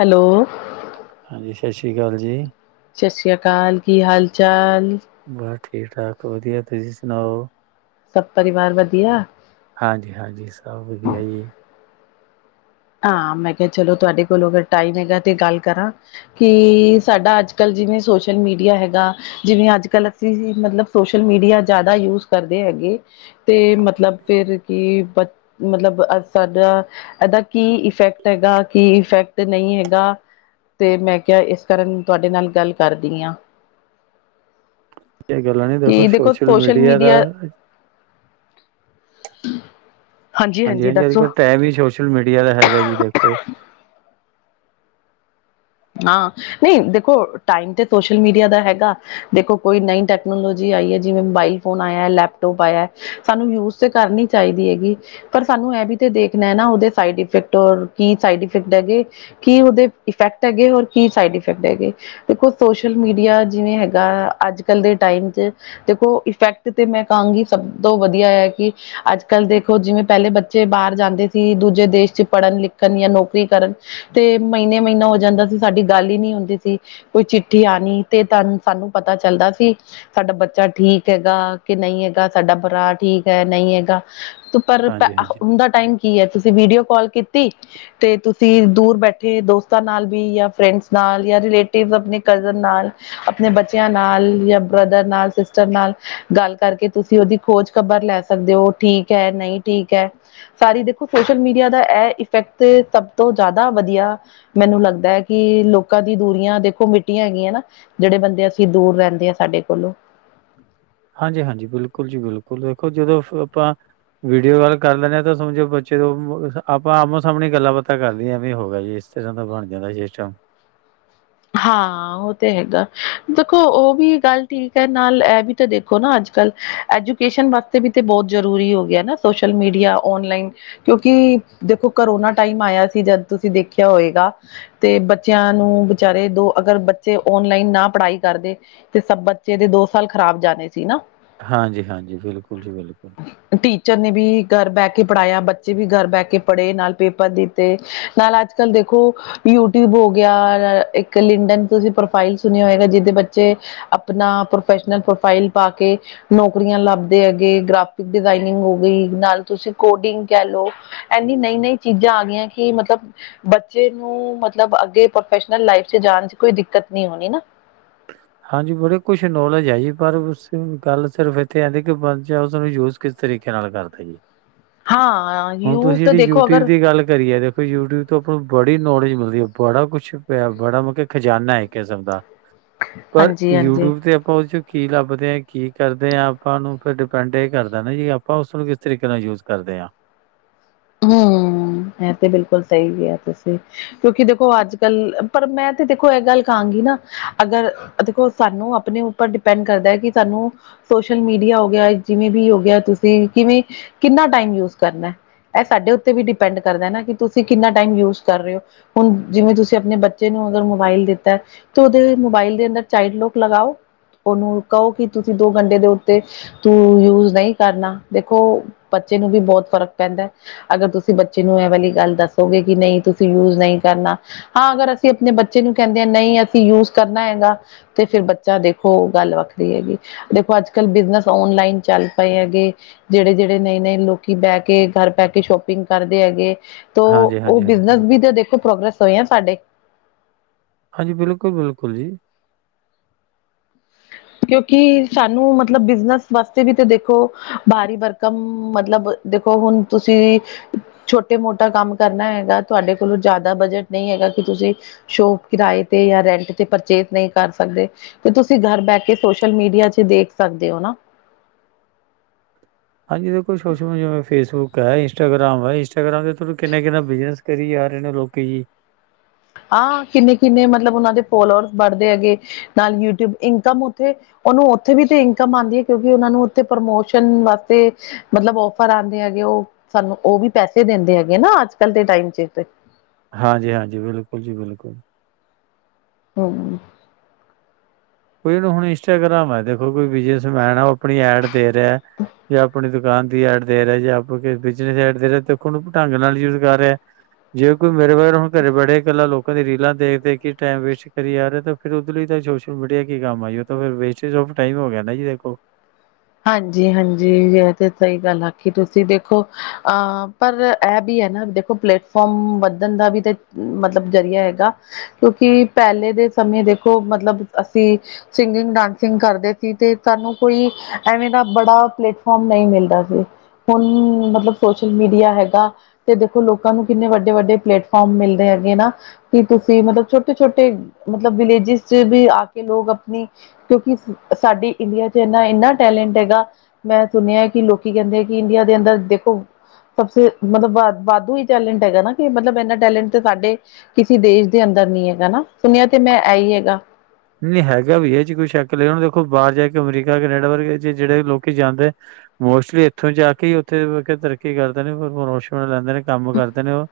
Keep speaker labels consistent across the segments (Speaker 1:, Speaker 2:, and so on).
Speaker 1: Hello.
Speaker 2: ਹਾਂਜੀ ਸਤਿ ਸ਼੍ਰੀ ਅਕਾਲ ਜੀ।
Speaker 1: ਸਤਿ ਸ੍ਰੀ ਅਕਾਲ, ਕੀ ਹਾਲ-ਚਾਲ?
Speaker 2: ਬਸ ਠੀਕ-ਠਾਕ ਵਧੀਆ ਤੁਸੀਂ ਸੁਣਾਓ?
Speaker 1: ਸਭ ਪਰਿਵਾਰ ਵਧੀਆ?
Speaker 2: ਹਾਂਜੀ-ਹਾਂਜੀ, ਸਭ ਵਧੀਆ ਜੀ।
Speaker 1: ਆਂ, ਮੈਂ ਕਿਹਾ ਚਲੋ ਤੁਹਾਡੇ ਕੋਲੋਂ ਅਗਰ ਟਾਈਮ ਹੈਗਾ ਤੇ ਗੱਲ ਕਰਾਂ। ਕਿ, ਸਾਡਾ ਅੱਜ-ਕੱਲ ਜਿਵੇਂ ਸੋਸ਼ਲ ਮੀਡੀਆ ਹੈਗਾ ਜਿਵੇਂ ਅੱਜ-ਕੱਲ ਅਸੀਂ, ਮਤਲਬ ਸੋਸ਼ਲ ਮੀਡੀਆ ਜ਼ਿਆਦਾ ਯੂਜ ਕਰਦੇ ਹੈਗੇ। ਤੇ ਮਤਲਬ ਫਿਰ ਕੀ, ਮਤਲਬ ਸਾਡਾ ਇਹਦਾਂ ਕੀ ਇਫੈਕਟ ਹੈਗਾ, ਕੀ ਇਫੈਕਟ ਨਹੀਂ ਹੈਗਾ। ਤੇ, ਮੈਂ ਕਿਹਾ ਇਸ ਕਾਰਨ ਤੁਹਾਡੇ ਨਾਲ ਗੱਲ ਕਰਦੀ ਆਂ।
Speaker 2: ਇਹ ਗੱਲਾਂ ਨੀ ਦੇਖੋ, ਸੋਸ਼ਲ ਮੀਡੀਆ ਦਾ
Speaker 1: ਹਾਂਜੀ ਹਾਂਜੀ
Speaker 2: ਹਾਂਜੀ-ਹਾਂਜੀ,
Speaker 1: ਦੱਸੋ।
Speaker 2: ਅੱਜ-ਕੱਲ ਟਾਈਮ ਈ ਸੋਸ਼ਲ ਮੀਡੀਆ ਦਾ ਹੈਗਾ ਜੀ, ਦੇਖੋ।
Speaker 1: ਹਾਂ, ਨਹੀਂ ਦੇਖੋ ਟਾਈਮ ਤੇ ਸੋਸ਼ਲ ਮੀਡੀਆ ਦਾ ਹੈਗਾ ਦੇਖੋ ਕੋਈ ਨਈ ਟੈਕਨੋਲੋਜੀ ਆਈ ਏ ਜਿਵੇਂ, ਮੋਬਾਈਲ ਫੋਨ ਆਇਆ, ਲੈਪਟੋਪ ਆਇਆ। ਸਾਨੂੰ ਯੂਜ ਤੇ ਕਰਨੀ ਚਾਹੀਦੀ ਹੈਗੀ। ਪਰ ਸਾਨੂੰ ਐ ਵੀ ਤੇ ਦੇਖਣਾ ਏ ਨਾ, ਉਹਦੇ ਸਾਈਡ ਇਫੈਕਟ, ਓਰ ਕੀ ਸਾਈਡ ਇਫੈਕਟ ਹੈਗੇ। ਕੀ ਉਹਦੇ ਇਫੈਕਟ ਹੈਗੇ, ਔਰ ਕੀ ਸਾਈਡ ਇਫੈਕਟ ਹੈਗੇ। ਦੇਖੋ ਸੋਸ਼ਲ ਮੀਡੀਆ, ਜਿਵੇਂ ਹੈਗਾ ਅੱਜ-ਕੱਲ ਦੇ ਟਾਈਮ'ਚ ਦੇਖੋ ਇਫੈਕਟ ਤੇ ਮੈਂ ਕਹਾਂਗੀ, ਸਭ ਤੋਂ ਵਧੀਆ ਐ ਕਿ ਅੱਜ-ਕੱਲ ਦੇਖੋ, ਜਿਵੇਂ ਪਹਿਲੇ ਬੱਚੇ ਬਾਹਰ ਜਾਂਦੇ ਸੀ ਦੂਜੇ ਦੇਸ਼ 'ਚ ਪੜ੍ਹਨ-ਲਿਖਣ ਯਾ ਨੌਕਰੀ ਕਰਨ। ਤੇ ਮਹੀਨੇ, ਮਹੀਨਾ ਓ ਜਾਂਦਾ ਸੀ ਸਾਡੀ ਗੱਲ ਈ ਨਹੀਂ ਹੁੰਦੀ ਸੀ, ਕੋਈ ਚਿੱਠੀ ਆਣੀ ਤੇ ਤਾਨ, ਸਾਨੂੰ ਪਤਾ ਚੱਲਦਾ ਸੀ। ਸਾਡਾ ਬੱਚਾ ਠੀਕ ਹੈਗਾ, ਕਿ ਨਹੀਂ ਹੈਗਾ, ਸਾਡਾ ਬਰਾ ਠੀਕ ਹੈ, ਨਹੀਂ ਹੈਗਾ। ਪਰ,
Speaker 2: ਹਾਂਜੀ ਹਾਂਜੀ
Speaker 1: ਹੁਨ ਦਾ ਟਾਈਮ ਕੀ ਐ, ਤੁਸੀਂ ਵੀਡੀਓ ਕੌਲ ਕੀਤੀ, ਤੇ ਤੁਸੀਂ ਦੂਰ ਬੈਠੇ ਦੋਸਤਾਂ ਨਾਲ ਵੀ ਯਾ ਫਰੈਂਡਸ ਨਾਲ, ਯਾ ਰਿਲੇਟਿਵ ਅਪਣੇ ਕਜ਼ਨ ਨਾਲ। ਅਪਣੇ ਬੱਚਿਆਂ ਨਾਲ, ਯਾ ਬ੍ਰਦਰ ਨਾਲ, ਸਿਸਟਰ ਨਾਲ, ਗੱਲ ਕਰਕੇ ਤੁਸੀਂ ਉਹਦੀ ਖੋਜ ਖਬਰ ਲੈ ਸਕਦੇ ਓ, ਠੀਕ ਹੈ, ਨਹੀਂ ਠੀਕ ਹੈ। ਸਾਰੀ ਦੇਖੋ ਸੋਸ਼ਲ ਮੀਡੀਆ ਦਾ ਐ ਇਫੈਕਟ, ਸਭ ਤੋਂ ਜ਼ਿਆਦਾ ਵਧੀਆ ਮੈਨੂੰ ਲੱਗ ਕਿ, ਲੋਕਾਂ ਦੀ ਦੂਰੀਆਂ ਦੇਖੋ ਮਿੱਟੀਆਂ ਹੈਗੀਆਂ ਨਾ। ਜਿਹੜੇ ਬੰਦੇ ਅਸੀਂ ਦੂਰ ਰਹਿੰਦੇ ਆ, ਸਾਡੇ ਕੋਲੋਂ।
Speaker 2: ਹਾਂਜੀ-ਹਾਂਜੀ, ਬਿਲਕੁਲ ਜੀ ਬਿਲਕੁਲ, ਦੇੇਖੋ ਜਦ ਆਪਾਂ ਵੀਡੀਓ ਕਾਲ ਕਰ ਲੈਂਦੇ ਆ ਤਾਂ ਸਮਝੋ ਬੱਚੇ ਤੋਂ, ਆਪਾਂ ਆਮੋ-ਸਾਹਮਣੇ ਈ ਗੱਲਾਂ ਬਾਤਾਂ ਕਰ ਲਈਆਂ ਐਵੇਂ ਹੋਗਿਆ ਜੀ, ਇਸ ਤਰ੍ਹਾਂ ਦਾ ਬਣ ਜਾਂਦਾ ਸਿਸਟਮ।
Speaker 1: ਹਾਂ, ਉਹ ਤੇ ਹੈਗਾ, ਦੇਖੋ ਉਹ ਵੀ ਗੱਲ ਠੀਕ ਐ ਨਾਲ ਐ ਵੀ ਤੇ ਦੇਖੋ ਨਾ ਅੱਜ-ਕੱਲ, ਐਜੂਕੇਸ਼ਨ ਵਾਸਤੇ ਵੀ ਤੇ ਬਹੁਤ ਜ਼ਰੂਰੀ ਹੋਗਿਆ ਨਾ, ਸੋਸ਼ਲ ਮੀਡੀਆ ਔਨਲਾਈਨ। ਕਿਉਂਕਿ, ਦੇਖੋ ਕਰੋਨਾ ਟਾਈਮ ਆਇਆ ਸੀ ਜਦ ਤੁਸੀਂ ਦੇਖਿਆ ਹੋਏਗਾ। ਤੇ ਬੱਚਿਆਂ ਨੂੰ ਵਿਚਾਰੇ, ਦੋ ਅਗਰ ਬੱਚੇ ਔਨਲਾਈਨ ਨਾ ਪੜ੍ਹਾਈ ਕਰਦੇ ਤੇ ਸਭ ਬੱਚੇ ਦੇ ਦੋ ਸਾਲ ਖ਼ਰਾਬ ਜਾਣੇ ਸੀ ਨਾ।
Speaker 2: ਹਾਂਜੀ-ਹਾਂਜੀ, ਬਿਲਕੁਲ ਜੀ ਬਿਲਕੁਲ।
Speaker 1: ਟੀਚਰ ਨੇ ਵੀ ਘਰ ਬਹਿਕੇ ਪੜ੍ਹਾਇਆ, ਬੱਚੇ ਵੀ ਘਰ ਬੈਕੇ ਪੜ੍ਹੇ ਨਾਲ ਪੇਪਰ ਦਿ ਤੇ ਨਾਲ ਅੱਜ-ਕੱਲ ਦੇਖੋ, ਯੂਟਿਊਬ ਹੋਗਿਆ ਇੱਕ ਲਿੰਡਨ ਤੁਸੀਂ ਪ੍ਰੋਫਾਈਲ ਸੁਣਿਆ ਹੋਏਗਾ ਜੀਦੇ ਬੱਚੇ ਅਪਨਾ ਪ੍ਰੋਫੈਸ਼ਨਲ ਪ੍ਰੋਫਾਈਲ ਪਾਕੇ ਨੌਕਰੀਆਂ ਲੱਭਦੇ ਹੈਗੇ, ਗ੍ਰਾਫਿਕ ਡਿਜ਼ਾਇਨਿੰਗ ਹੋ ਗਈ, ਨਾਲ ਤੁਸੀਂ ਕੋਡਿੰਗ ਕਹਿਲੋ। ਇੰਨੀ ਨਈ-ਨਈ ਚੀਜ਼ਾਂ ਆ ਗਈਆਂ, ਕਿ ਮਤਲਬ ਬੱਚੇ ਨੂੰ ਮਤਲਬ ਅੱਗੇ ਪ੍ਰੋਫੈਸ਼ਨਲ ਲਾਈਫ ਚ ਜਾਨ ਚ ਕੋਈ ਦਿੱਕਤ ਨੀ ਹੋਨੀ ਨਾ।
Speaker 2: ਹਾਂਜੀ ਬੜੇ ਕੁਛ ਨੌਲੇਜ ਹੈਗੀ ਪਰ ਗੱਲ ਸਿਰਫ ਏਥੇ ਆਂਦੀ ਕਿ ਬਸ ੳਸਨੂੰ ਯੂਜ ਕਿਸ ਤਰੀਕੇ ਨਾਲ ਕਰਦਾ ਜੀ।
Speaker 1: ਹਾਂ
Speaker 2: ਹੁਣ ਤੁਸੀ
Speaker 1: ਯੂਜ ਤਾਂ
Speaker 2: ਜੇੜੀ
Speaker 1: ਦੇਖੋ
Speaker 2: ਯੂਟਿਊਬ
Speaker 1: ਅਗਰ
Speaker 2: ਦੀ ਗੱਲ ਕਰੀਏ ਜੇ ਯੂਟਿਊਬ ਤੋਂ ਆਪਾਂ ਨੂੰ ਬੜੀ ਨੌਲੇਜ ਮਿਲਦੀ ਐ, ਬੜਾ ਕੁਛ ਪੇਆ ਬੜਾ ਮ ਕੇ ਖਜਾਨਾ ਐ ਏਕ ਕਿਸਮ ਦਾ, ਪਰ
Speaker 1: ਹਾਂਜੀ ਹਾਂਜੀ
Speaker 2: ਯੂਟੂਬ ਤੇ ਆਪਾਂ ੳਰੇ ਚ ਕੀ ਲੱਭਦੇ ਆ, ਕੀ ਕਰਦੇ ਆਂ ਆਪਾਂ ਨੂੰ ਫਿਰ ਡਿਪੈਂਡ ਏਹ ਕਰਦਾ ਨਾ ਜੀ ਆਪਾਂ ੳਸਨੂੰ ਕਿਸ ਤਰੀਕੇ ਨਾਲ ਯੂਜ ਕਰਦੇ ਆਂ।
Speaker 1: ਹੂੰ, ਐ ਤੇ ਬਿਲਕੁਲ ਸਹੀ ਵੀ ਏ ਤੁਸੀ ਕਿਉਂਕਿ ਦੇਖੋ ਅੱਜ-ਕਲ ਪਰ ਮੈਂ ਤੇ ਦੇਖੋ ਏਹ ਗੱਲ ਕਾਂਗੀ ਨਾ ਅਗਰ ਦੇਖੋ ਸਾਨੂੰ ਅਪਨੇ ਉਪਰ ਡਿਪੈਂਡ ਕਰਦਾ ਐ ਕਿ ਸਾਨੂੰ ਸੋਸ਼ਲ ਮੀਡੀਆ ਹੋ ਗਿਆ ਜਿਵੇਂ ਵੀ ਹੋ ਗਿਆ ਤੁਸੀਂ ਕਿਵੇਂ ਕਿਨਾ ਟਾਈਮ ਯੂਜ ਕਰਨਾ। ਐ ਸਾਡੇ ਉਤੇ ਵੀ ਡਿਪੈਂਡ ਕਰਦਾ ਨਾ ਕਿ ਤੁਸੀ ਕਿਨਾ ਟਾਈਮ ਯੂਜ ਕਰ ਰਏ ੳ। ਹੁਨ ਜਿਵੇਂ ਤੁਸੀ ਅਪਨੇ ਬੱਚੇ ਨੂੰ ਅਗਰ ਮੋਬਾਇਲ ਦਿੱਤਾ ਤੇ ੳਦੇ ਮੋਬਾਇਲ ਦੇ ਅੰਦਰ ਚਾਈਲਡ ਲੌਕ ਲਗਾਓ, ੳਨੂੰ ਕੳ ਕਿ ਤੁਸੀ ਦੋ ਘੰਟੇ ਦੇ ਉੱਤੇ ਯੂਜ ਨਈ ਕਰਨਾ ਦੇਖੋ ਬੱਚੇ ਨੂੰ ਵੀ ਬੋਤ ਫਰਕ ਪੈਂਦਾ। ਅਗਰ ਤੁਸੀ ਬੱਚੇ ਨੂੰ ਏਹ ਵਾਲੀ ਗੱਲ ਦੱਸੋਗੇ ਕਿ ਨਈ ਤੁਸੀ ਯੂਜ ਨਈ ਕਰਨਾ ਹਾਂ ਅਗਰ ਅਸੀ ਅਪਨੇ ਬੱਚੇ ਨੂੰ ਕੈਂਦੇ ਆ ਨਈ ਅਸੀ ਯੂਜ ਕਰਨਾ ਹੈਗਾ ਤੇ ਫੇਰ ਬੱਚਾ ਦੇਖੋ ਗੱਲ ਵੱਖਰੀ ਹੈਗੀ ਦੇਖੋ ਅੱਜ-ਕਲ ਬਿਜਨਸ ਔਨਲਾਈਨ ਚੱਲ ਪਏ ਹੈਗੇ। ਜੇੜੇ ਜੇੜੇ ਨਏ ਨਏ ਲੋਕੀ ਬੈ ਕੇ ਘਰ ਬੈ ਕੇ ਸ਼ੋਪਿੰਗ ਕਰਦੇ ਹੈਗੇ ਤੋ
Speaker 2: ਹਾਂਜੀ,
Speaker 1: ੳਹ
Speaker 2: ਹਾਂਜੀ, ਹਾਂਜੀ
Speaker 1: ਬਿਜਨਸ
Speaker 2: ਬਿਲਕੁਲ,
Speaker 1: ਵੀ ਤੇ ਦੇਖੋ ਪ੍ਰੋਗੇ੍ਸ ਹੋਏ ਆ ਸਾਡੇ।
Speaker 2: ਹਾਂਜੀ, ਬਿਲਕੁਲ ਬਿਲਕੁਲ ਜੀ।
Speaker 1: ਕਿਉਂਕਿ ਸਾਨੂੰ ਮਤਲਬ ਬਿਜਨਸ ਵਾਸਤੇ ਵੀ ਤੇ ਦੇਖੋ ਭਾਰੀ ਭਰਕਮ ਮਤਲਬ ਦੇਖੋ ਹੁਨ ਤੁਸੀ ਛੋਟੇ ਮੋਟਾ ਕੰਮ ਕਰਨਾ ਹੈਗਾ ਤੁਆਡੇ ਕੋਲੋਂ ਜਾਦਾ ਬਜਟ ਨਈ ਹੈਗਾ ਕਿ ਤੁਸੀ ਸ਼ੋਪ ਕਿਰਾਏ ਤੇ ਜਾਂ ਰੈਂਟ ਤੇ ਪਰਚੇਜ ਨਈ ਕਰ ਸਕਦੇ ਤੇ ਤੁਸੀ ਘਰ ਬੈਠੇ ਕੇ ਸੋਸ਼ਲ ਮੀਡੀਆ ਚ ਦੇਖ ਸਕਦੇ ੳ ਨਾ।
Speaker 2: ਹਾਂਜੀ ਦੇਖੋ ਸੋ਼ਸ਼ਲ ਮੀਡੀਆ ਫੇਸਬੁੱਕ ਐ, ਇੰਸਾਗ੍ਰਾਮ ਐ, ਇੰਸਟਾਗ੍ਰਾਮ ਦੇ ਤਾਨੂੰ ਕਿਨਾ-ਕਿਨਾ ਬਿਜਨਸ ਕਰੀ ਜਾ ਰੇ ਨੇ ਲੋਕੀ ਜੀ।
Speaker 1: ਹਾਂ ਕਿਨੇ ਕਿਨੇ ਮਤਲਬ ੳਨਾਂ ਦੇ ਫੋਲੋਅਰਸ ਬੜਦੇ ਹੈਗੇ ਨਾਲ ਯੂਟਿਊਬ ਇਨਕਮ ੳਥੇ ੳਨੂੰ ੳਥੇ ਵੀ ਤੇ ਇਨਕਮ ਆਂਦੀ ਏ ਕਿਉਂਕਿ ੳਨਾਂ ਨੂੰ ੳਥੇ ਪ੍ਰਮੋਸ਼ਨ ਵਾਸਤੇ ਮਤਲਬ ਔਫਰ ਆਂਦੇ ਹੈਗੇ ੳਹ ਸਾਨੂੰ ੳਵੀ ਪੈਸੇ ਦੇਂਦੇ ਹੈਗੇ ਨਾ ਅੱਜ-ਕਲ ਦੇ ਟਾਇਮ ਚ।
Speaker 2: ਹਾਂਜੀ ਹਾਂਜੀ, ਬਿਲਕੁਲ ਜੀ ਬਿਲਕੁਲ।
Speaker 1: ਹੂੰ।
Speaker 2: ਹੁਨ ਇੰਸਟਾਗ੍ਰਾਮ ਹੈ ਦੇਖੋ ਕੋਈ ਬਿਜਨਸਮੈਨ ਐ, ੳਹ ਅਪਨੀ ਐਡ ਦੇ ਰੇਆ ਜਾਂ ਅਪਨੀ ਦੁਕਾਨ ਦੀ ਐਡ ਦੇ ਰੇਆ ਜਾਂ ਅਪਨੇ ਬਿਜਨਸ ਐਡ ਦੇ ਰੇਆ ਦੇਖੋ ੳਨੂੰ ਢੰਗ ਨਾਲ ਯੁਜ਼ ਕਰ ਰੇਆ ਜੇ ਕੋਈ ਮੇਰੇ ਬਾਰ ਹੁਨ ਘਰੇ ਬੜੇ ਕਲਾ ਲੋਕਾਂ ਦੀ ਰੀਲਾਂ ਦੇਖ ਦੇਖ ਕੇ ਟਾਈਮ ਵੇਸਟ ਕਰੀ ਜਾ ਰੇ ਤੇ ਫੇਰ ੳਦੇ ਲਈ ਤਾਂ ਸੋਸ਼ਲ ਮੀਡੀਆ ਕੀ ਕੰਮ ਆਈ, ੳਹ ਤੇ ਫੇਰ ਵੇਸਟੇਜ ਔਫ ਟਾਈਮ ਹੋ ਗਿਆ ਨਾ ਜੀ ਦੇਖੋ।
Speaker 1: ਹਾਂਜੀ ਹਾਂਜੀ ਯੇ ਤੇ ਸਹੀ ਗੱਲ ਆਖੀ ਤੁਸੀ ਦੇਖੋ ਅਹ ਪਰ ਐ ਵੀ ਹੈ ਨਾ ਦੇਖੋ ਪਲੇਟਫੋਮ ਵੱਧਨ ਦਾ ਵੀ ਤੇ ਮਤਲਬ ਜਰੀਆ ਹੈਗਾ ਕਿਉਂਕਿ ਪੈਲੇ ਦੇ ਸਮੇਂ ਦੇਖੋ ਮਤਲਬ ਅਸੀ ਸਿੰਗਿਗ, ਡਾਂਸਿੰਗ ਕਰਦੇ ਸੀ ਤੇ ਸਾਨੂੰ ਕੋਈ ਐਵੇਂ ਦਾ ਬੜਾ ਪਲੇਟਫਾਰਮ ਨਈ ਮਿਲਦਾ ਸੀ, ਹੁਨ ਮਤਲਬ ਸੋਸ਼ਲ ਮੀਡੀਆ ਹੈਗਾ ਤੇ ਦੇਖੋ ਲੋਕਾਂ ਨੂੰ ਕਿਨੇ ਵੱਡੇ-ਵੱਡੇ ਪਲੇਟਫਾਰਮ ਮਿਲਦੇ ਹੈਗੇ ਨਾ। ਕੀ ਤੁਸੀਂ ਮਤਲਬ ਛੋਟੇ ਛੋਟੇ ਮਤਲਬ ਦਿਲੇਸਜਿਸ ਚ ਵੀ ਆ ਕੇ ਲੋਕ ਆਪਣੀ ਕਿਉਂਕਿ ਸਾਡੀ ਇੰਡੀਆ ਚ ਇੰਨਾ ਇੰਨਾ ਟੈਲੈਂਟ ਹੈਗਾ ਮੈਂ ਸੁਣਿਆ ਕਿ ਲੋਕੀ ਕਹਿੰਦੇ ਆ ਕਿ ਇੰਡੀਆ ਦੇ ਅੰਦਰ ਦੇਖੋ ਸਭ ਸੇ ਮਤਲਬ ਵ ਵਾਧੂ ਹੀ ਟੈਲੈਂਟ ਹੈਗਾ ਨਾ ਕਿ ਮਤਲਬ ਇਹਨਾਂ ਟੈਲੈਂਟ ਤੇ ਸਾਡੇ ਕਿਸੇ ਦੇਸ਼ ਦੇ ਅੰਦਰ ਨਹੀਂ ਹੈਗਾ ਨਾ ਸੁਣਿਆ ਤੇ ਮੈਂ ਇਹ ਹੀ ਹੈਗਾ।
Speaker 2: ਨਹੀਂ ਹੈਗਾ ਵੀ ਇਹ ਚ ਕੋਈ ਸ਼ੱਕ ਲ ਹੁਣ ਦੇਖੋ ਬਾਹਰ ਜਾ ਕੇ ਅਮਰੀਕਾ ਕੈਨੇਡਾ ਵਰਗੇ ਚ ਜਿਹੜੇ ਲੋਕੀ ਜਾਂਦੇ। ਮੋਸਟਲੀ ਇੱਥੋਂ ਜਾ ਕੇ ਹੀ ਉੱਥੇ ਤਰੱਕੀ ਕਰਦੇ ਨੇ ਰੋਸ਼ ਲੈਂਦੇ ਨੇ ਕੰਮ ਕਰਦੇ ਨੇ ਉਹ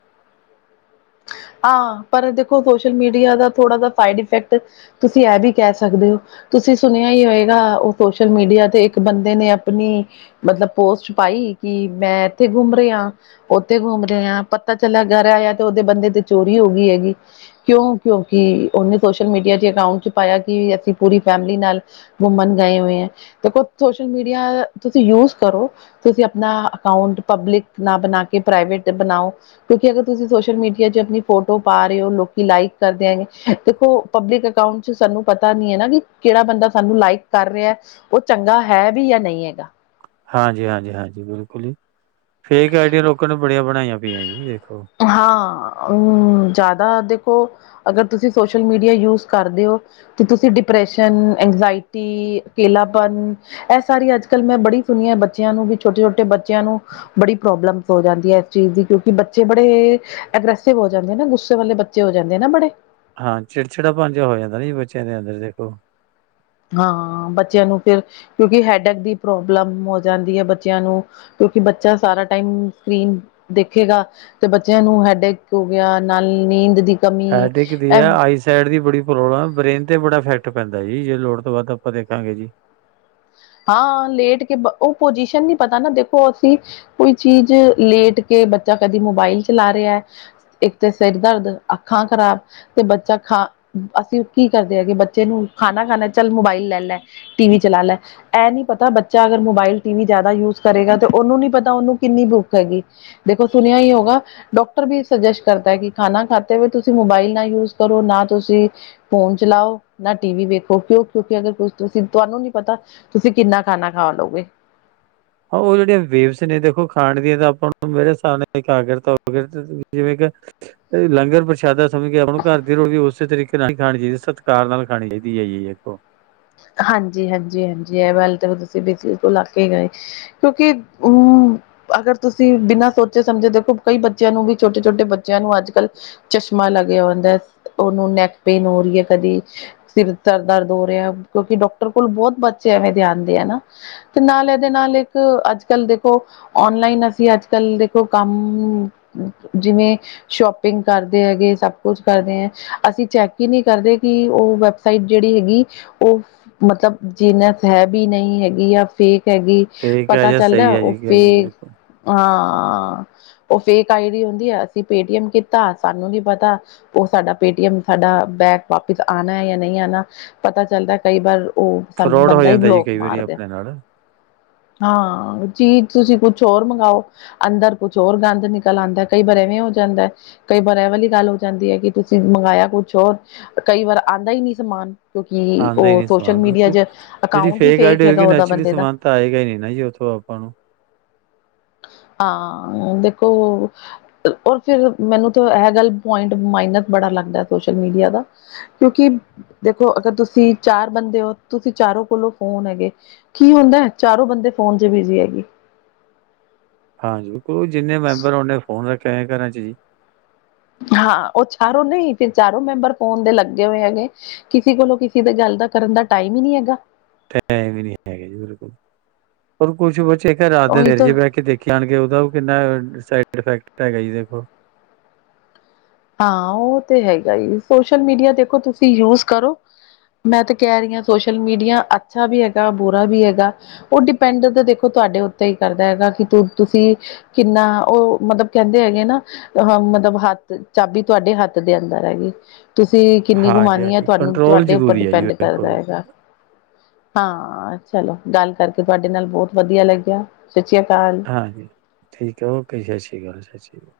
Speaker 1: ਆ ਪਰ ਦੇਖੋ ਸੋਸ਼ਲ ਮੀਡੀਆ ਦਾ ਥੋੜ੍ਹਾ ਜ ਸਾਈਡ ਇਫੈਕਟ ਤੁਸੀਂ ਐ ਵੀ ਕਹਿ ਸਕਦੇ ਹੋ ਤੁਸੀਂ ਸੁਣਿਆ ਹੀ ਹੋਏਗਾ ਉਹ ਸੋਸ਼ਲ ਮੀਡੀਆ ਤੇ ਇੱਕ ਬੰਦੇ ਨੇ ਆਪਣੀ ਮਤਲਬ ਪੋਸਟ ਪਾਈ ਕਿ ਮੈਂ ਇੱਥੇ ਘੁੰਮ ਰਿਹਾ ਉੱਥੇ ਘੁੰਮ ਰਹੇ ਆ ਪਤਾ ਚੱਲਿਆ ਘਰ ਆਇਆ ਤੇ ਉਹਦੇ ਬੰਦੇ ਤੇ ਚੋਰੀ ਹੋ ਗਈ ਹੈਗੀ ਕਿਉਂ ਕਿਉਂਕਿ ਉਹਨੇ ਸੋਸ਼ਲ ਮੀਡੀਆ ਚ ਅਕਾਊਂਟ ਚ ਪਾਇਆ ਕਿ ਅਸੀਂ ਪੂਰੀ ਫੈਮਿਲੀ ਨਾਲ ਘੁੰਮਣ ਗਏ ਹੋਏ ਹੈ ਦੇਖੋ ਸੋਸ਼ਲ ਮੀਡੀਆ ਤੁਸੀਂ ਯੂਜ ਕਰੋ ਤੁਸੀਂ ਆਪਣਾ ਅਕਾਊਂਟ ਪਬਲਿਕ ਨਾ ਬਣਾ ਕੇ ਪ੍ਰਾਈਵੇਟ ਬਣਾਓ ਕਿਉਂਕਿ ਅਗਰ ਤੁਸੀਂ ਸੋਸ਼ਲ ਮੀਡੀਆ ਚ ਆਪਣੀ ਫੋਟੋ ਪਾ ਰਹੇ ਹੋ ਲੋਕੀ ਲਾਈਕ ਕਰਦੇਿਆਂਗੇ ਦੇਖੋ ਪਬਲਿਕ ਅਕਾਊਂਟ ਕੁਛ ਸਾਨੂੰ ਪਤਾ ਨੀ ਹੈ ਨਾ ਕਿ ਕਿਹੜਾ ਬੰਦਾ ਸਾਨੂੰ ਲਾਈਕ ਕਰ ਰਿਹਾ ਉਹ ਚੰਗਾ ਹੈ ਵੀ ਜਾਂ ਨਹੀਂ ਹੈਗਾ
Speaker 2: ਹਾਂਜੀ ਹਾਂਜੀ ਹਾਂਜੀ ਬਿਲਕੁਲ ਜੀ ਫੇਕ ਆਈਡੀਆ ਲੋਕਾਂ ਨੂੰ ਬੜੀਆਂ ਬਣਾਈਆਂ ਪਈਆਂ ਜੀ ਦੇਖੋ
Speaker 1: ਹਾਂ ਉਹ ਜ਼ਿਆਦਾ ਦੇਖੋ ਅਗਰ ਤੁਸੀਂ ਸੋਸ਼ਲ ਮੀਡੀਆ ਯੂਜ ਕਰਦੇ ਹੋ ਤੇ ਤੁਸੀਂ ਡਿਪ੍ਰੈਸ਼ਨ ਇੰਜਾਇਟੀ ਅ ਕੇਲਾਪਨ ਇਹ ਸਾਰੀ ਅੱਜ ਕੱਲ੍ਹ ਮੈਂ ਬੜੀ ਸੁਣੀਆਂ ਬੱਚਿਆਂ ਨੂੰ ਵੀ ਛੋਟੇ ਛੋਟੇ ਬੱਚਿਆਂ ਨੂੰ ਬੜੀ ਪ੍ਰੋਬਲਮਸ ਹੋ ਜਾਂਦੀ ਹੈ ਇਸ ਚੀਜ਼ ਦੀ ਕਿਉਂਕਿ ਬ ਬੱਚੇ ਬੜੇ ਅਗ੍ਰਸਿਵ ਹੋ ਜਾਂਦੇ ਨਾ ਗੁੱਸੇ ਵਾਲੇ ਬੱਚੇ ਹੋ ਜਾਂਦੇ ਨਾ ਬੜੇ
Speaker 2: ਹਾਂ ਚਿੜਚਿੜਾ ਭਣ ਹੋ ਜਾਂਦਾ ਨਾ ਬੱਚਿਆਂ ਦੇ ਅੰਦਰ ਦੇਖੋ
Speaker 1: ਹਾਂ ਬੱਚਿਆਂ ਨੂੰ ਫਿਰ ਕਿਉਂਕਿ ਹੈਡਕ ਦੀ ਪ੍ਰੋਬਲਮ ਹੋ ਜਾਂਦੀ ਹੈ ਬੱਚਿਆਂ ਨੂੰ ਕਿਉਂਕਿ ਬੱਚਾ ਸਾਰਾ ਟਾਈਮ ਸਕਰੀਨ ਦੇਖੇਗਾ ਤੇ ਬੱਚਿਆਂ ਨੂੰ ਹੈਡਕ ਹੋ ਗਿਆ ਨਾਲ ਨੀਂਦ ਦੀ ਕਮੀ
Speaker 2: ਐਡਿਕ ਦੀ
Speaker 1: ਇਹ
Speaker 2: ਹੈ ਆਈ ਸੈਡ ਦੀ ਬੜੀ ਪ੍ਰੋਬਲਮ ਹੈ ਬ੍ਰੇਨ ਤੇ ਬੜਾ ਇਫੈਕਟ ਪੈਂਦਾ ਜੀ ਜੇ ਲੋੜ ਤੋਂ ਬਾੱਦ ਆਪਾਂ ਦੇਖਾਂਗੇ ਜੀ
Speaker 1: ਹਾਂ ਲੇਟ ਕੇ ਉਹ ਪਜੀਸ਼ਨ ਨੀ ਪਤਾ ਨਾ ਦੇਖੋ ਅਸੀਂ ਕੋਈ ਚੀਜ਼ ਲੇਟ ਕੇ ਬੱਚਾ ਕਦੀ ਮੋਬਾਈਲ ਚਲਾ ਰਿਹਾ ਹੈ ਇੱਕ ਤੇ ਸਿਰ ਦਰਦ ਅੱਖਾਂ ਖਰਾਬ ਤੇ ਬੱਚਾ ਖਾ ਅਸੀਂ ਕੀ ਕਰਦੇ ਆ ਕਿ ਬੱਚੇ ਨੂੰ ਖਾਣਾ ਖਾਣਾ ਚੱਲ ਮੋਬਾਈਲ ਲੈ ਲੈ ਟੀ ਵੀ ਚਲਾ ਲੈ ਇਹ ਨੀ ਪਤਾ ਬੱਚਾ ਅਗਰ ਮੋਬਾਇਲ ਟੀ ਵੀ ਜ਼ਿਆਦਾ ਯੂਜ ਕਰੇਗਾ ਤੇ ਉਹਨੂੰ ਨੀ ਪਤਾ ਉਹਨੂੰ ਕਿੰਨੀ ਭੁੱਖ ਹੈਗੀ ਦੇਖੋ ਸੁਣਿਆ ਹੀ ਹੋਗਾ ਡਾਕਟਰ ਵੀ ਸੁਜੈਸਟ ਕਰਦਾ ਕਿ ਖਾਣਾ ਖਾਤੇ ਹੋਏ ਤੁਸੀਂ ਮੋਬਾਈਲ ਨਾ ਯੂਜ ਕਰੋ ਨਾ ਤੁਸੀਂ ਫੋਨ ਚਲਾਓ ਨਾ ਟੀ ਵੀ ਵੇਖੋ ਕਿਉਂ ਕਿਉਂਕਿ ਅਗਰ ਕੁਛ ਤੁਸੀਂ ਤੁਹਾਨੂੰ ਨੀ ਪਤਾ ਤੁਸੀਂ ਕਿੰਨਾ ਖਾਣਾ ਖਾ ਲਓਗੇ
Speaker 2: ਉਹ ਜਿਹੜੀਆਂ ਵੇਬਸ ਨੇ ਦੇਖੋ ਖਾਣਡਵੀਆ ਤਾਂ ਆਪਾਂ ਮੇਰੇ ਹਿਸਾਬ ਨਾਲ ਇਕਗਰਤ ਤੋ ਜਿਵੇਂ ਕੇ ਲੰਗਰ ਪ੍ਰਸ਼ਾਦਾ ਸਮਝ ਕੇ ਆਪਾਂ ਨੂੰ ਘਰ ਦੀ ਰੋਟੀ ਉਸੇ ਤਰੀਕੇ ਨਾਲ ਹੀ ਖਾਣੀ ਚਾਹੀਦੀ ਸਤਿਕਾਰ ਨਾਲ ਖਾਣੀ ਚਾਹੀਦੀ ਹੈ ਜੀ ਦੇਖੋ
Speaker 1: ਹਾਂਜੀ ਹਾਂਜੀ ਹਾਂਜੀ ਇਹ ਵੱਲ ਤੇ ਤੁਸੀਂ ਬ ਤੋਂ ਲੱ ਕੇ ਗਏ ਕਿਉਂਕਿ ਉਹ ਅਗਰ ਤੁਸੀਂ ਬਿਨਾਂ ਸੋਚੇ ਸਮਝੇ ਦੇਖੋ ਕਈ ਬੱਚਿਆਂ ਨੂੰ ਵੀ ਛੋਟੇ ਛੋਟੇ ਬੱਚਿਆਂ ਨੂੰ ਅੱਜ- ਕੱਲ੍ਹ। ਚਸ਼ਮਾ ਲੱਗਿਆ ਹੁੰਦਾ। ਉਹਨੂੰ ਨੈਕ ਪੇਨ ਹੋ ਰਹੀ ਹੈ ਕਦੇ ਸਿਰ ਦਰਦ ਹੋ ਰਿਹਾ। ਕਿਉਂਕਿ ਡਾਕਟਰ ਕੋਲ ਬਹੁਤ ਬੱਚੇ ਐਵੇਂ ਦੇ ਆਉਦੇ ਨਾ। ਤੇ ਨਾਲ ਇਹਦੇ ਨਾਲ ਇੱਕ ਅੱਜ -ਕੱਲ੍ਹ ਦੇਖੋ। ਔਨਲਾਈਨ ਅਸੀਂ ਅੱਜ- ਕੱਲ ਦੇਖੋ ਕੰਮ ਜਿਵੇਂ ਸ਼ੋਪਿੰਗ ਕਰਦੇ ਹੈਗੇ ਸਭ ਕੁਛ ਕਰਦੇ ਹੈ। ਅਸੀਂ ਚੈੱਕ ਹੀ ਨਹੀਂ ਕਰਦੇ। ਕਿ ਉਹ ਸਾਈਡ ਜਿਹੜੀ ਹੈਗੀ। ਉਹ ਮਤਲਬ ਜੀਨਸ ਹੈ ਵੀ ਨਹੀਂ ਹੈਗੀ ਆ। ਫੇਕ ਹੈਗੀ।
Speaker 2: ਫੇਕ ਹੈ
Speaker 1: ਪਤਾ
Speaker 2: ਜਾਂ
Speaker 1: ਚੱਲਦਾ।
Speaker 2: ਸਹੀ ਹੈ
Speaker 1: ਉਹ
Speaker 2: ਜੀ
Speaker 1: ਫੇਕ
Speaker 2: ਬਿਲਕੁਲ
Speaker 1: ਹਾਂ ਉਹ ਫੇਕ ਆਈ ਡੀ ਹੁੰਦੀ ਹੈ। ਅਸੀਂ ਪੇਟੀਐਮ ਕੀਤਾ। ਸਾਨੂੰ ਨੀ ਪਤਾ। ਉਹ ਸਾਡਾ ਪੇਟੀਐਮ। ਸਾਡਾ ਬੈਗ ਵਾਪਿਸ ਆਉਣਾ ਜਾਂ ਨਹੀਂ ਆਉਣਾ। ਪਤਾ ਚੱਲਦਾ ਕਈ ਵਾਰ। ਉਹ ਸਾਨੂੰ
Speaker 2: ਫਰੋਡ ਹੋ
Speaker 1: ਬੰਦਾ ਹੀ
Speaker 2: ਜਾਂਦਾ ਜੀ
Speaker 1: ਬਲੋਕ
Speaker 2: ਕਈ ਵਾਰੀ
Speaker 1: ਮਾਰਦੇ।
Speaker 2: ਆਪਣੇ ਨਾਲ
Speaker 1: ਹਾਂ। ਚੀਜ਼ ਤੁਸੀਂ ਕੁਛ ਹੋਰ ਮੰਗਾਵਾਓ ਅੰਦਰ ਕੁਛ ਹੋਰ ਗੰਦ ਨਿਕਲ ਆਉਂਦਾ। ਕਈ ਵਾਰ ਐਵੇਂ ਹੋ ਜਾਂਦਾ ਏ। ਕਈ ਵਾਰ ਇਹ ਵਾਲੀ ਗੱਲ ਹੋ ਜਾਂਦੀ ਏ ਕਿ ਤੁਸੀਂ ਮੰਗਵਾਆ ਕੁਛ ਹੋਰ। ਕਈ ਵਾਰ ਆਉਂਦਾ ਹੀ ਨਹੀਂ ਸਮਾਨ। ਕਿਉਂਕਿ ਕਿ
Speaker 2: ਆਉਂਦਾ ਹੀ
Speaker 1: ਉਹ
Speaker 2: ਨਹੀਂ
Speaker 1: ਸੋਸ਼ਲ
Speaker 2: ਸਮਾਨ
Speaker 1: ਮੀਡੀਆ
Speaker 2: ਬਿਲਕੁਲ।
Speaker 1: ਚ
Speaker 2: ਜਿਹੜੀ
Speaker 1: ਅਕਾਊਂਟ ਹੀ
Speaker 2: ਆਈਡੀ
Speaker 1: ਫੇਕ ਹੈਗਾ।
Speaker 2: ਹੋਏਗੀ
Speaker 1: ਉਹਦਾ
Speaker 2: ਨੈਚੁਰਲੀ
Speaker 1: ਬੰਦੇ ਦਾ
Speaker 2: ਸਮਾਨ ਤਾਂ ਆਏਗਾ ਹੀ ਨੀ ਨਾ ਜੀ ਉੱਥੋਂ ਆਪਾਂ ਨੂੰ।
Speaker 1: ਹਾਂ ਹੂ ਦੇਖੋ। ਔਰ ਫਿਰ। ਮੈਨੂੰ ਤਾਂ ਇਹ ਗੱਲ ਪੁਇੰਟ ਮਾਈਨਤ ਬੜਾ ਲੱਗਦਾ ਸੋਸ਼ਲ ਮੀਡੀਆ ਦਾ। ਕਿਉਂਕਿ? ਦੇਖੋ ਅਗਰ ਤੁਸੀਂ ਚਾਰ ਬੰਦੇ ਹੋ। ਤੁਸੀਂ ਚਾਰੋ ਕੋਲੋਂ ਫੋਨ ਹੈਗੇ। ਕੀ ਹੁੰਦਾ? ਚਾਰੋਂ ਬੰਦੇ ਫੋਨ ਚ ਬਿਜੀ ਹੈਗੇ।
Speaker 2: ਹਾਂਜੀ। ਕੋ ਜਿੰਨੇ ਮੈਂਬਰ ਉਹਨੇ ਫੋਨ ਰੱਖਿਆ ਹੋ ਘਰਾਂ ਚ ਜੀ
Speaker 1: ਹਾਂ ਉਹ ਚਾਰੋਂ ਨਹੀਂ। ਫਿਰ ਚਾਰੋਂ ਮੈਂਬਰ ਫੋਨ ਦੇ ਲੱਗੇ ਹੋਏ ਹੈਗੇ। ਕਿਸੇ ਕੋਲੋਂ ਕਿਸੇ ਦੇ ਗੱਲ ਦਾ ਕਰਨ ਦਾ ਟਾਈਮ ਹੀ ਨਹੀਂ ਹੈਗਾ।
Speaker 2: ਟਾਈਮ ਵੀ ਨੀ ਹੈਗੇ। ਜੀ ਬਿਲਕੁਲ। ਔਰ ਕੁਛ ਬੱਚੇ ਘਰ ਰਾਤ
Speaker 1: ਉਹੀ
Speaker 2: ਦੇਰ
Speaker 1: ਤਾਂ
Speaker 2: ਜੇ ਬਹਿ ਕੇ ਦੇਖ ਆਣ ਕੇ ਉਹਦਾ ਵੀ ਕਿੰਨਾ ਸਾਈਡ ਇਫੈਕਟ ਹੈਗਾ। ਜੀ ਦੇਖੋ।
Speaker 1: ਹਾਂ ਉਹ ਤੇ ਹੈਗਾ ਈ। ਸੋਸ਼ਲ ਮੀਡੀਆ ਦੇਖੋ ਤੁਸੀਂ ਯੂਜ ਕਰੋ। ਮੈਂ ਤੇ ਕਹਿ ਰਹੀ ਹਾਂ। ਸੋਸ਼ਲ ਮੀਡੀਆ ਅੱਛਾ ਵੀ ਹੈਗਾ। ਬੁਰਾ ਵੀ ਹੈਗਾ। ਉਹ ਡਿਪੈਂਡ ਤੇ ਦੇਖੋ ਤੁਹਾਡੇ ਉੱਤੇ ਹੀ ਕਰਦਾ ਹੈਗਾ। ਕਿ ਤੁਸੀਂ ਕਿੰਨਾ? ਉਹ ਮਤਲਬ ਕਹਿੰਦੇ ਹੈਗੇ ਨਾ। ਅਹ ਮਤਲਬ ਹੱਥ ਚਾਬੀ ਤੁਹਾਡੇ ਹੱਥ ਦੇ ਅੰਦਰ ਹੈਗੀ। ਤੁਸੀਂ ਕਿੰਨੀ ਗੁਮਾਉਣੀ ਹੈ।
Speaker 2: ਹਾਂਜੀ-ਹਾਂਜੀ
Speaker 1: ਤੁਹਾਨੂੰ
Speaker 2: ਕੰਟਰੋਲ
Speaker 1: -ਤੁਹਾਡੇ ਉੱਪਰ
Speaker 2: ਜ਼ਰੂਰੀ ਹੈ ਜੀ
Speaker 1: ਡਿਪੈਂਡ
Speaker 2: ਵੇਖੋ
Speaker 1: ਕਰਦਾ ਹੈਗਾ। ਹਾਂ। ਚਲੋ ਗੱਲ ਕਰਕੇ ਤੁਹਾਡੇ ਨਾਲ ਬਹੁਤ ਵਧੀਆ ਲੱਗਿਆ। ਸਸਿ ਸ੍ਰੀ ਅਕਾਲ।
Speaker 2: ਹਾਂਜੀ। ਠੀਕ ਹੈ। ਓਕੇ ਸਸਿ ਅਕਾਲ - ਸਸਿ ਕਾਲ।